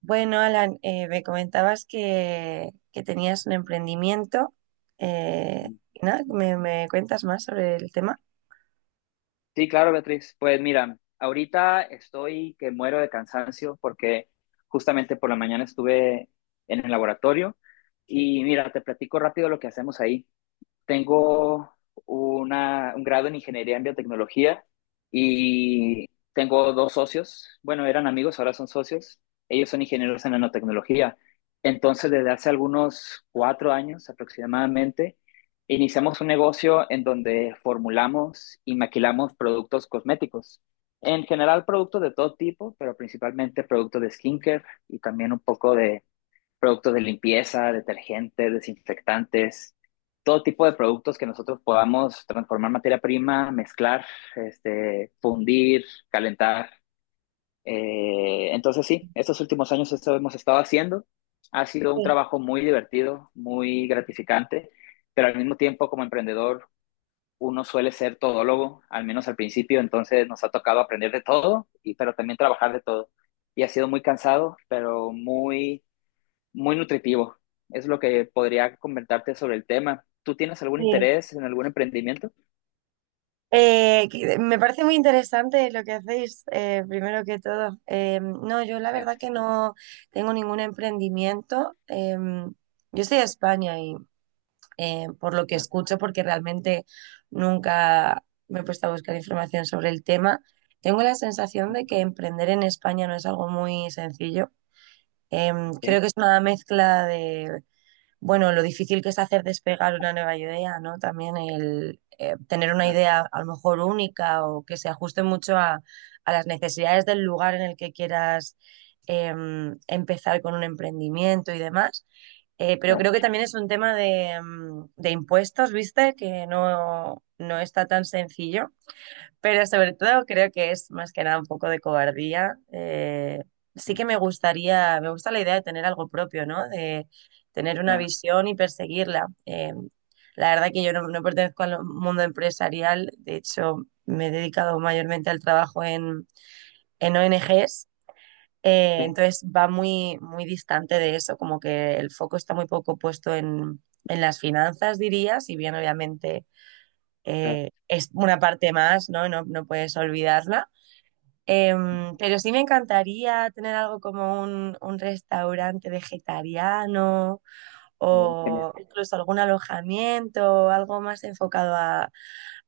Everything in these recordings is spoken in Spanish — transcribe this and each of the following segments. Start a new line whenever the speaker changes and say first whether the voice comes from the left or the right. right: Bueno, Alan, me comentabas que tenías un emprendimiento. Y nada, me cuentas más sobre el tema?
left: Sí, claro, Beatriz. Pues mira, ahorita estoy que muero de cansancio porque justamente por la mañana estuve en el laboratorio y mira, te platico rápido lo que hacemos ahí. Tengo un grado en ingeniería en biotecnología y tengo dos socios. Bueno, eran amigos, ahora son socios. Ellos son ingenieros en nanotecnología. Entonces, desde hace algunos 4 años aproximadamente, iniciamos un negocio en donde formulamos y maquilamos productos cosméticos. En general, productos de todo tipo, pero principalmente productos de skincare y también un poco de productos de limpieza, detergentes, desinfectantes, todo tipo de productos que nosotros podamos transformar materia prima, mezclar, fundir, calentar. Entonces sí, estos últimos años eso hemos estado haciendo. Ha sido un
right: Sí,
left: trabajo muy divertido, muy gratificante, pero al mismo tiempo como emprendedor uno suele ser todólogo, al menos al principio, entonces nos ha tocado aprender de todo, pero también trabajar de todo. Y ha sido muy cansado, pero muy muy nutritivo. Es lo que podría comentarte sobre el tema. ¿Tú tienes algún
right: sí.
left: interés en algún emprendimiento?
right: Me parece muy interesante lo que hacéis, primero que todo. No, yo la verdad que
left: Gracias.
right: no tengo ningún emprendimiento. Yo soy de España y por lo que
left: Ah,
right: escucho, porque realmente nunca me he puesto a buscar información sobre el tema, tengo la sensación de que emprender en España no es algo muy sencillo.
left: ok.
right: Creo que es una mezcla de, bueno, lo difícil que es hacer despegar una nueva idea, ¿no? También el tener una
left: Ah,
right: idea a lo mejor única o que se ajuste mucho a las necesidades del lugar en el que quieras empezar con un emprendimiento y demás. Pero
left: claro.
right: creo que también es un tema de, de impuestos, ¿viste? Que no está tan sencillo. Pero sobre todo creo que es más que nada un poco de cobardía. Sí que me gustaría, me gusta la idea de tener algo propio, ¿no? De tener una
left: Ah,
right: visión y perseguirla. La verdad que yo no pertenezco al mundo empresarial, de hecho me he dedicado mayormente al trabajo en ONGs,
left: ok.
right: entonces va muy, muy distante de eso, como que el foco está muy poco puesto en las finanzas, diría, si bien obviamente
left: Ah,
right: es una parte más, ¿no? No puedes olvidarla. Pero sí me encantaría tener algo como un restaurante vegetariano
left: oh, genial.
right: o incluso algún alojamiento, algo más enfocado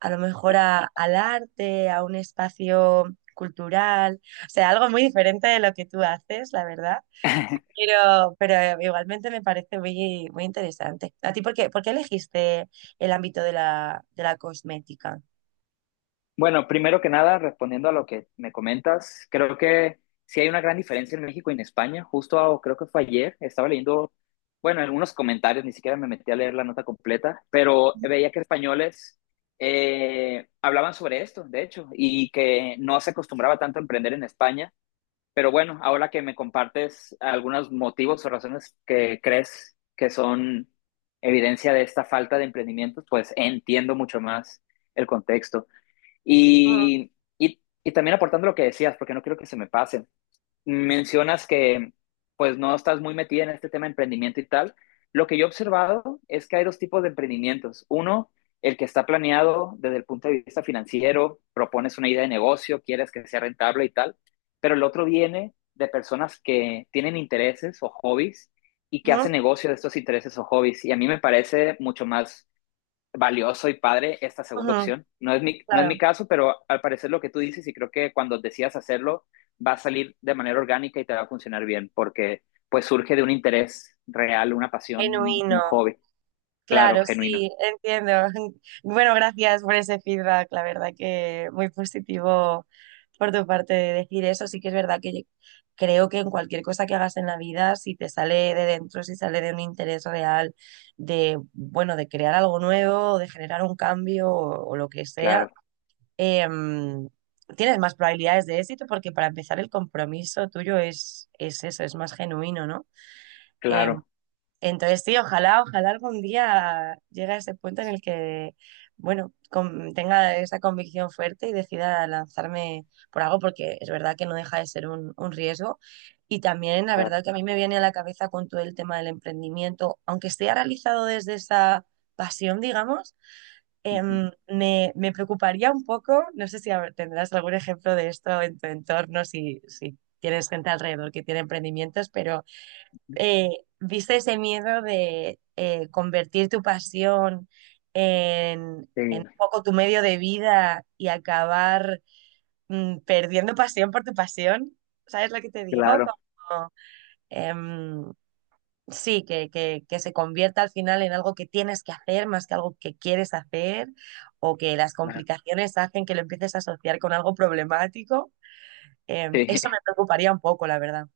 right: a lo mejor al arte, a un espacio cultural, o sea, algo muy diferente de lo que tú haces, la verdad. Pero igualmente me parece muy, muy interesante. ¿A ti por qué elegiste el ámbito de la cosmética?
left: Bueno, primero que nada, respondiendo a lo que me comentas, creo que sí hay una gran diferencia en México y en España. Justo creo que fue ayer, estaba leyendo, bueno, algunos comentarios, ni siquiera me metí a leer la nota completa, pero veía que españoles hablaban sobre esto, de hecho, y que no se acostumbraba tanto a emprender en España. Pero bueno, ahora que me compartes algunos motivos o razones que crees que son evidencia de esta falta de emprendimiento pues entiendo mucho más el contexto.
right: Ujú,
left: Y, y también aportando lo que decías, porque no quiero que se me pase, mencionas que pues no estás muy metida en este tema de emprendimiento y tal. Lo que yo he observado es que hay dos tipos de emprendimientos. Uno, el que está planeado desde el punto de vista financiero, propones una idea de negocio, quieres que sea rentable y tal, pero el otro viene de personas que tienen intereses o hobbies y que
right: ujú,
left: hacen negocio de estos intereses o hobbies. Y a mí me parece mucho más valioso y padre esta segunda
right: ujú,
left: opción. No es mi
right: claro,
left: caso, pero al parecer lo que tú dices y creo que cuando decidas hacerlo va a salir de manera orgánica y te va a funcionar bien porque pues surge de un interés real, una pasión, un
right: genuino.
left: hobby. Claro,
right: Claro,
left: genuino.
right: sí, entiendo. Bueno, gracias por ese feedback, la verdad que muy positivo por tu parte de decir eso. Sí que es verdad que yo creo que en cualquier cosa que hagas en la vida, si te sale de dentro, si sale de un interés real de, bueno, de crear algo nuevo, o de generar un cambio o lo que sea,
left: Claro,
right: em, tienes más probabilidades de éxito porque para empezar el compromiso tuyo es eso, es más genuino, ¿no? Em,
left: claro,
right: entonces, sí, ojalá, ojalá algún día llegue a ese punto en el que, bueno, tenga esa convicción fuerte y decida lanzarme por algo, porque es verdad que no deja de ser un riesgo. Y también, la verdad
left: claro.
right: que a mí me viene a la cabeza con todo el tema del emprendimiento, aunque esté realizado desde esa pasión, digamos,
left: Ujú,
right: me preocuparía un poco, no sé si tendrás algún ejemplo de esto en tu entorno, si tienes gente alrededor que tiene emprendimientos,
left: ujú.
right: eh, ¿viste ese miedo de convertir tu pasión
left: Sí,
right: en un poco tu medio de vida y acabar perdiendo pasión por tu pasión? ¿Sabes lo que te digo?
left: claro,
right: Como, em, sí, que se convierta al final en algo que tienes que hacer más que algo que quieres hacer o que las
left: claro.
right: complicaciones hacen que lo empieces a asociar con algo problemático.
left: Sí.
right: Eso me preocuparía un poco, la verdad.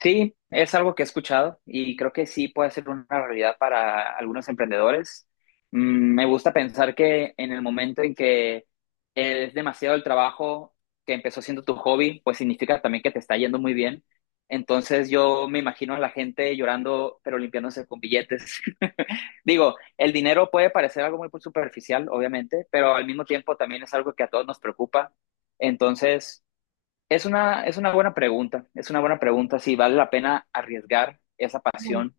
left: Sí, es algo que he escuchado y creo que sí puede ser una realidad para algunos emprendedores. Me gusta pensar que en el momento en que es demasiado el trabajo que empezó siendo tu hobby, pues significa también que te está yendo muy bien. Entonces yo me imagino a la gente llorando, pero limpiándose con billetes. Digo, el dinero puede parecer algo muy superficial, obviamente, pero al mismo tiempo también es algo que a todos nos preocupa. Entonces... Es una buena pregunta, es una buena pregunta si vale la pena arriesgar esa
right: Mm.
left: pasión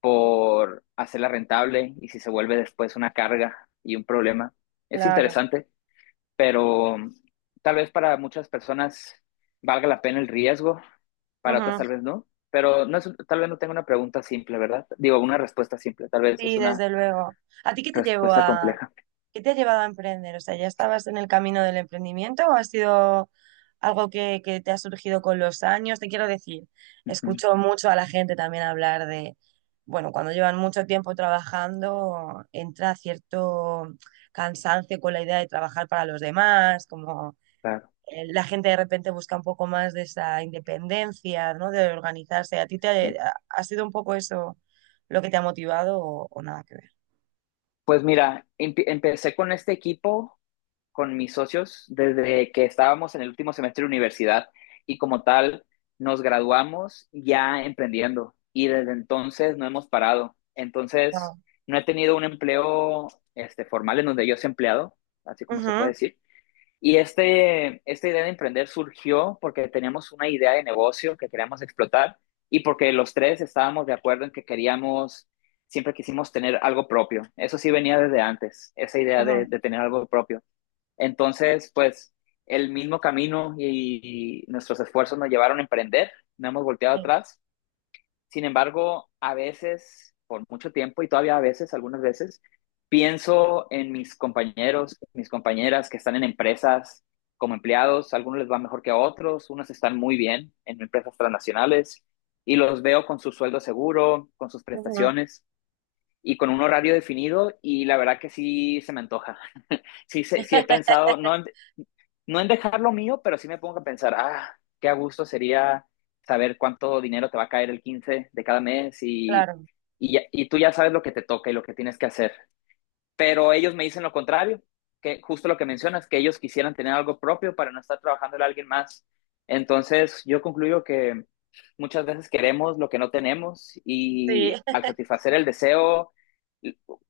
left: por hacerla rentable y si se vuelve después una carga y un problema. Es
right: Claro.
left: interesante, pero tal vez para muchas personas valga la pena el riesgo, para otras
right: Ujú.
left: tal vez no, pero no es, tal vez no tenga una pregunta simple, ¿verdad? Digo, una respuesta simple, tal vez es
right: Sí,
left: una
right: desde luego. ¿A ti qué te llevó
left: respuesta
right: a,
left: compleja.
right: qué te ha llevado a emprender? O sea, ¿ya estabas en el camino del emprendimiento o ha sido algo que te ha surgido con los años? Te quiero decir,
left: Ujú,
right: escucho mucho a la gente también hablar de, bueno, cuando llevan mucho tiempo trabajando, entra cierto cansancio con la idea de trabajar para los demás, como
left: claro,
right: la gente de repente busca un poco más de esa independencia, ¿no? De organizarse. ¿A ti
left: sí.
right: te ha sido un poco eso lo que te ha motivado o nada que ver?
left: Pues mira, empecé con este equipo con mis socios desde que estábamos en el último semestre de universidad y como tal nos graduamos ya emprendiendo y desde entonces no hemos parado. Entonces,
right: No.
left: no he tenido un empleo formal en donde yo sea empleado, así como se puede
right: Ujú,
left: decir. Y esta idea de emprender surgió porque teníamos una idea de negocio que queríamos explotar y porque los tres estábamos de acuerdo en que queríamos, siempre quisimos tener algo propio. Eso sí venía desde antes, esa idea de,
right: ujú,
left: de tener algo propio. Entonces, pues el mismo camino y, nuestros esfuerzos nos llevaron a emprender, no hemos volteado
right: sí.
left: atrás. Sin embargo, a veces, por mucho tiempo y todavía a veces, algunas veces, pienso en mis compañeros, mis compañeras que están en empresas como empleados, a algunos les va mejor que a otros, unos están muy bien en empresas transnacionales y los veo con su sueldo seguro, con sus
right: Ujú,
left: prestaciones y con un horario definido y la verdad que sí se me antoja. Sí, sí, sí he pensado, no, no en dejar lo mío, pero sí me pongo a pensar, ah, qué a gusto sería saber cuánto dinero te va a caer el 15 de cada mes y,
right: claro.
left: y, ya- y tú ya sabes lo que te toca y lo que tienes que hacer. Pero ellos me dicen lo contrario, que justo lo que mencionas, que ellos quisieran tener algo propio para no estar trabajando a alguien más. Entonces, yo concluyo que muchas veces queremos lo que no tenemos
right: Sí.
left: y al satisfacer el deseo,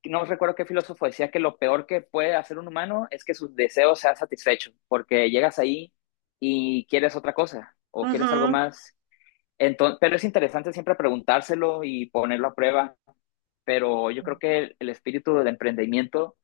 left: no recuerdo qué filósofo decía que lo peor que puede hacer un humano es que sus deseos sean satisfechos, porque llegas ahí y quieres otra cosa o quieres algo
right: Ujú,
left: más. Entonces, pero es interesante siempre preguntárselo y ponerlo a prueba pero yo creo que el espíritu del emprendimiento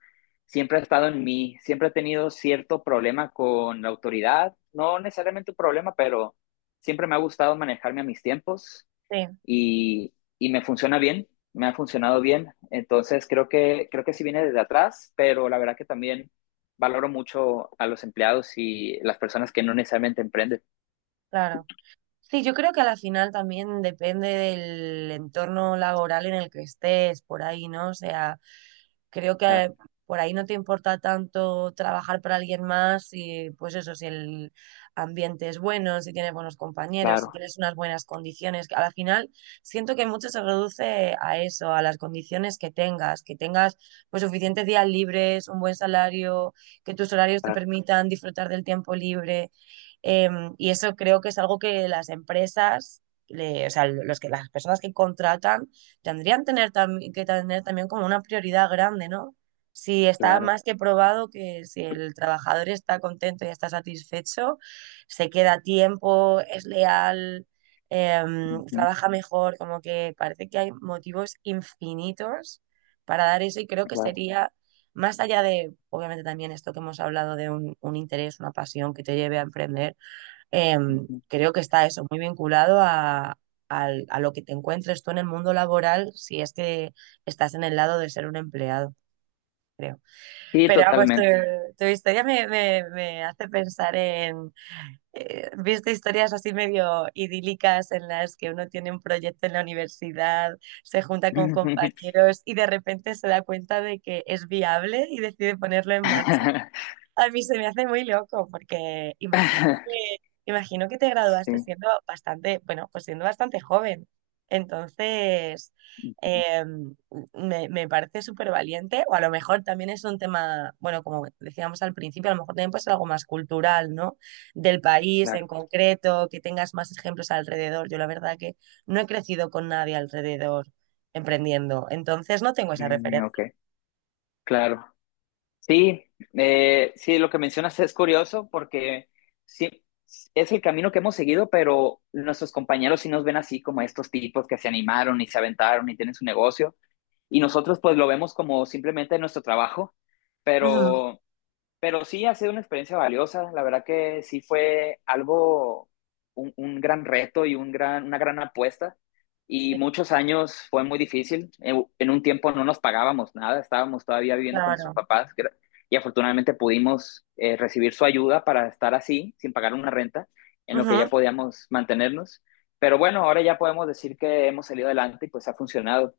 left: siempre ha estado en mí, siempre he tenido cierto problema con la autoridad, no necesariamente un problema, pero siempre me ha gustado manejarme a mis tiempos
right: sí,
left: y, y me funciona bien, me ha funcionado bien, entonces creo que sí viene desde atrás, pero la verdad que también valoro mucho a los empleados y las personas que no necesariamente emprenden.
right: claro. Sí, yo creo que a la final también depende del entorno laboral en el que estés, por ahí, ¿no? O sea, creo
left: Claro,
right: que por ahí no te importa tanto trabajar para alguien más y pues eso, si el ambiente es bueno, si tienes buenos compañeros, si
left: claro,
right: tienes unas buenas condiciones, que a la final siento que mucho se reduce a eso, a las condiciones que tengas pues suficientes días libres, un buen salario, que tus horarios te
left: claro,
right: permitan disfrutar del tiempo libre, eh, y eso creo que es algo que las empresas, o sea, las personas que contratan tendrían tener que tener también como una prioridad grande, ¿no? Si está
left: claro,
right: más que probado que si el trabajador está contento y está satisfecho, se queda a tiempo, es leal,
left: ujú,
right: trabaja mejor, como que parece que hay motivos infinitos para dar eso y creo que
left: claro,
right: sería más allá de, obviamente también esto que hemos hablado de un interés, una pasión que te lleve a emprender,
left: ujú.
right: creo que está eso muy vinculado a, a lo que te encuentres tú en el mundo laboral si es que estás en el lado de ser un empleado, creo.
left: Sí,
right: Pero vamos,
left: totalmente.
right: tu historia me hace pensar en, viste historias así medio idílicas en las que uno tiene un proyecto en la universidad, se junta con compañeros y de repente se da cuenta de que es viable y decide ponerlo en marcha. A mí se me hace muy loco porque imagino que te graduaste
left: Sí,
right: siendo bastante, bueno, pues siendo bastante joven. Entonces, eh, me parece súper valiente, o a lo mejor también es un tema, bueno, como decíamos al principio, a lo mejor también puede ser algo más cultural, ¿no? Del país
left: claro.
right: en concreto, que tengas más ejemplos alrededor. Yo la verdad que no he crecido con nadie alrededor emprendiendo, entonces no tengo esa
left: Mm, ok,
right: referencia.
left: claro. Sí, sí, lo que mencionas es curioso porque sí, es el camino que hemos seguido, pero nuestros compañeros sí nos ven así como estos tipos que se animaron y se aventaron y tienen su negocio. Y nosotros pues lo vemos como simplemente nuestro trabajo,
right: Ujú,
left: pero Pero sí ha sido una experiencia valiosa, la verdad que sí fue algo, un gran reto y una gran apuesta. Y
right: sí,
left: muchos años fue muy difícil. En un tiempo no nos pagábamos nada, estábamos todavía viviendo con nuestros
right: claro.
left: papás, y afortunadamente pudimos recibir su ayuda para estar así, sin pagar una renta, en lo que ya
right: Ujú,
left: podíamos mantenernos. Pero bueno, ahora ya podemos decir que hemos salido adelante y pues ha funcionado.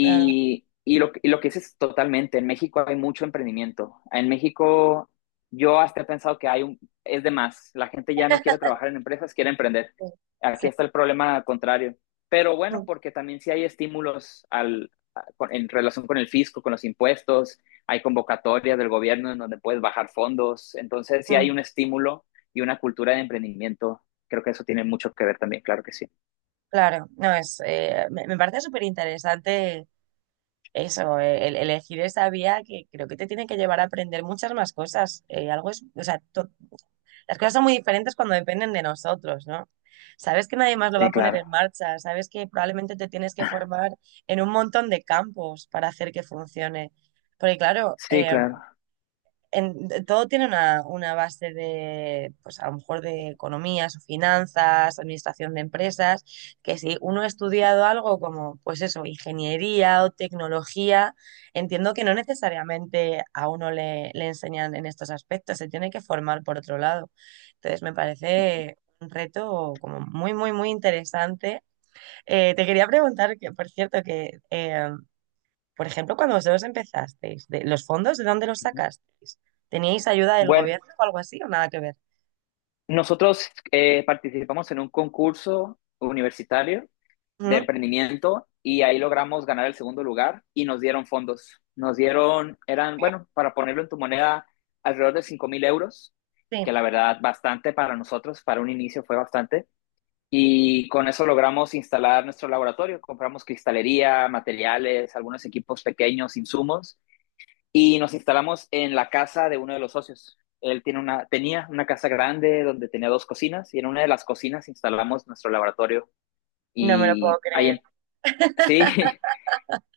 right: claro.
left: y lo, y lo que dices totalmente, en México hay mucho emprendimiento. En México yo hasta he pensado que hay es de más, la gente ya no quiere trabajar en empresas, quiere emprender.
right: Sí.
left: Aquí
right: Sí.
left: está el problema contrario. Pero bueno,
right: Mm.
left: porque también sí hay estímulos en relación con el fisco, con los impuestos, hay convocatorias del gobierno en donde puedes bajar fondos. Entonces sí hay
right: Mm.
left: un estímulo y una cultura de emprendimiento. Creo que eso tiene mucho que ver también, claro que sí.
right: Claro, no es, me, me parece súper interesante eso, elegir esa vía que creo que te tiene que llevar a aprender muchas más cosas. O sea, las cosas son muy diferentes cuando dependen de nosotros, ¿no? Sabes que nadie más lo va a
left: Sí,
right: poner
left: claro.
right: en marcha, sabes que probablemente te tienes que formar en un montón de campos para hacer que funcione. Porque claro,
left: Sí, claro.
right: todo tiene una base de, pues a lo mejor de economías o finanzas, administración de empresas, que si uno ha estudiado algo como, pues eso, ingeniería o tecnología, entiendo que no necesariamente a uno le enseñan en estos aspectos, se tiene que formar por otro lado. Entonces me parece un reto como muy, muy, muy interesante. Te quería preguntar, que por cierto, que... por ejemplo, cuando vosotros empezasteis, de, ¿los fondos de dónde los
left: Ujú.
right: sacasteis? ¿Teníais ayuda del
left: Bueno.
right: gobierno o algo así o nada que ver?
left: Nosotros participamos en un concurso universitario de
right: Ujú.
left: emprendimiento y ahí logramos ganar el segundo lugar y nos dieron fondos. Nos dieron, eran, bueno, para ponerlo en tu moneda, alrededor de 5 mil euros, que
right: Sí,
left: la verdad bastante para nosotros, para un inicio fue bastante. Y con eso logramos instalar nuestro laboratorio. Compramos cristalería, materiales, algunos equipos pequeños, insumos y nos instalamos en la casa de uno de los socios. Él tenía una casa grande donde tenía dos cocinas y en una de las cocinas instalamos nuestro laboratorio
right: no me lo puedo
left: y ahí,
right: creer.
left: sí,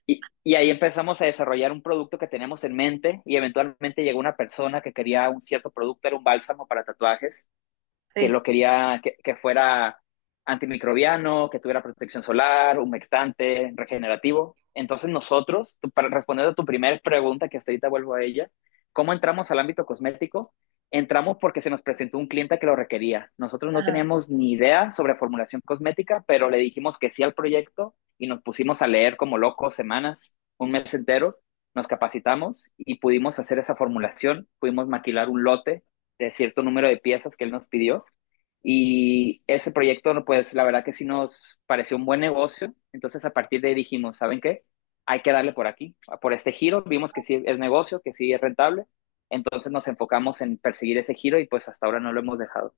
left: y ahí empezamos a desarrollar un producto que teníamos en mente y eventualmente llegó una persona que quería un cierto producto, era un bálsamo para tatuajes que
right: Sí.
left: lo quería que fuera antimicrobiano, que tuviera protección solar, humectante, regenerativo. Entonces nosotros, para responder a tu primera pregunta, que hasta ahorita vuelvo a ella, ¿cómo entramos al ámbito cosmético? Entramos porque se nos presentó un cliente que lo requería. Nosotros no
right: Ajá.
left: teníamos ni idea sobre formulación cosmética, pero le dijimos que sí al proyecto y nos pusimos a leer como locos semanas, un mes entero, nos capacitamos y pudimos hacer esa formulación, pudimos maquilar un lote de cierto número de piezas que él nos pidió. Y ese proyecto, pues la verdad que sí nos pareció un buen negocio. Entonces a partir de ahí dijimos, ¿saben qué? Hay que darle por aquí, ah, por este giro. Vimos que sí es negocio, que sí es rentable. Entonces nos enfocamos en perseguir ese giro y pues hasta ahora no lo hemos dejado.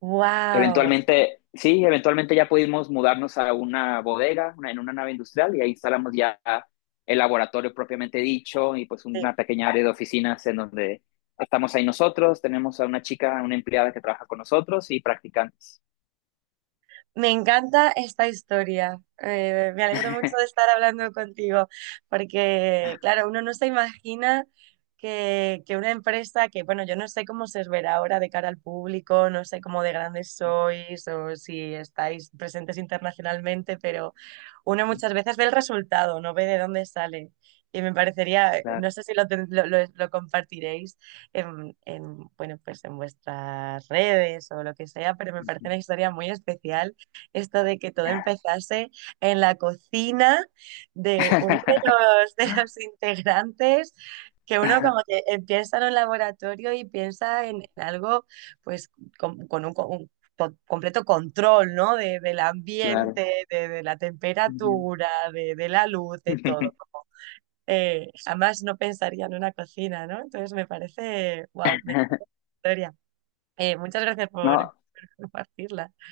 right: Wow.
left: Eventualmente, sí, eventualmente ya pudimos mudarnos a una bodega, en una nave industrial, y ahí instalamos ya el laboratorio propiamente dicho y pues una pequeña área de oficinas en donde estamos ahí nosotros, tenemos a una chica, una empleada que trabaja con nosotros y practicantes.
right: Me encanta esta historia. Me alegro mucho de estar hablando contigo, porque, claro, uno no se imagina que una empresa que, bueno, yo no sé cómo se os verá ahora de cara al público, no sé cómo de grandes sois o si estáis presentes internacionalmente, pero uno muchas veces ve el resultado, no ve de dónde sale. Y me parecería, no
left: Claro.
right: sé si lo, ten- lo compartiréis bueno, pues en vuestras redes o lo que sea, pero me parece
left: Ujú.
right: una historia muy especial esto de que todo empezase en la cocina de uno de los, de los integrantes, que uno como que piensa en un laboratorio y piensa en algo pues con, un completo control, ¿no? Del
left: Claro.
right: ambiente, de la
left: Ujú.
right: temperatura, de la luz, de todo. Como, jamás no pensaría en una cocina, ¿no? Entonces me parece, wow, me encanta la historia. Muchas gracias por
left: No,
right: por compartirla.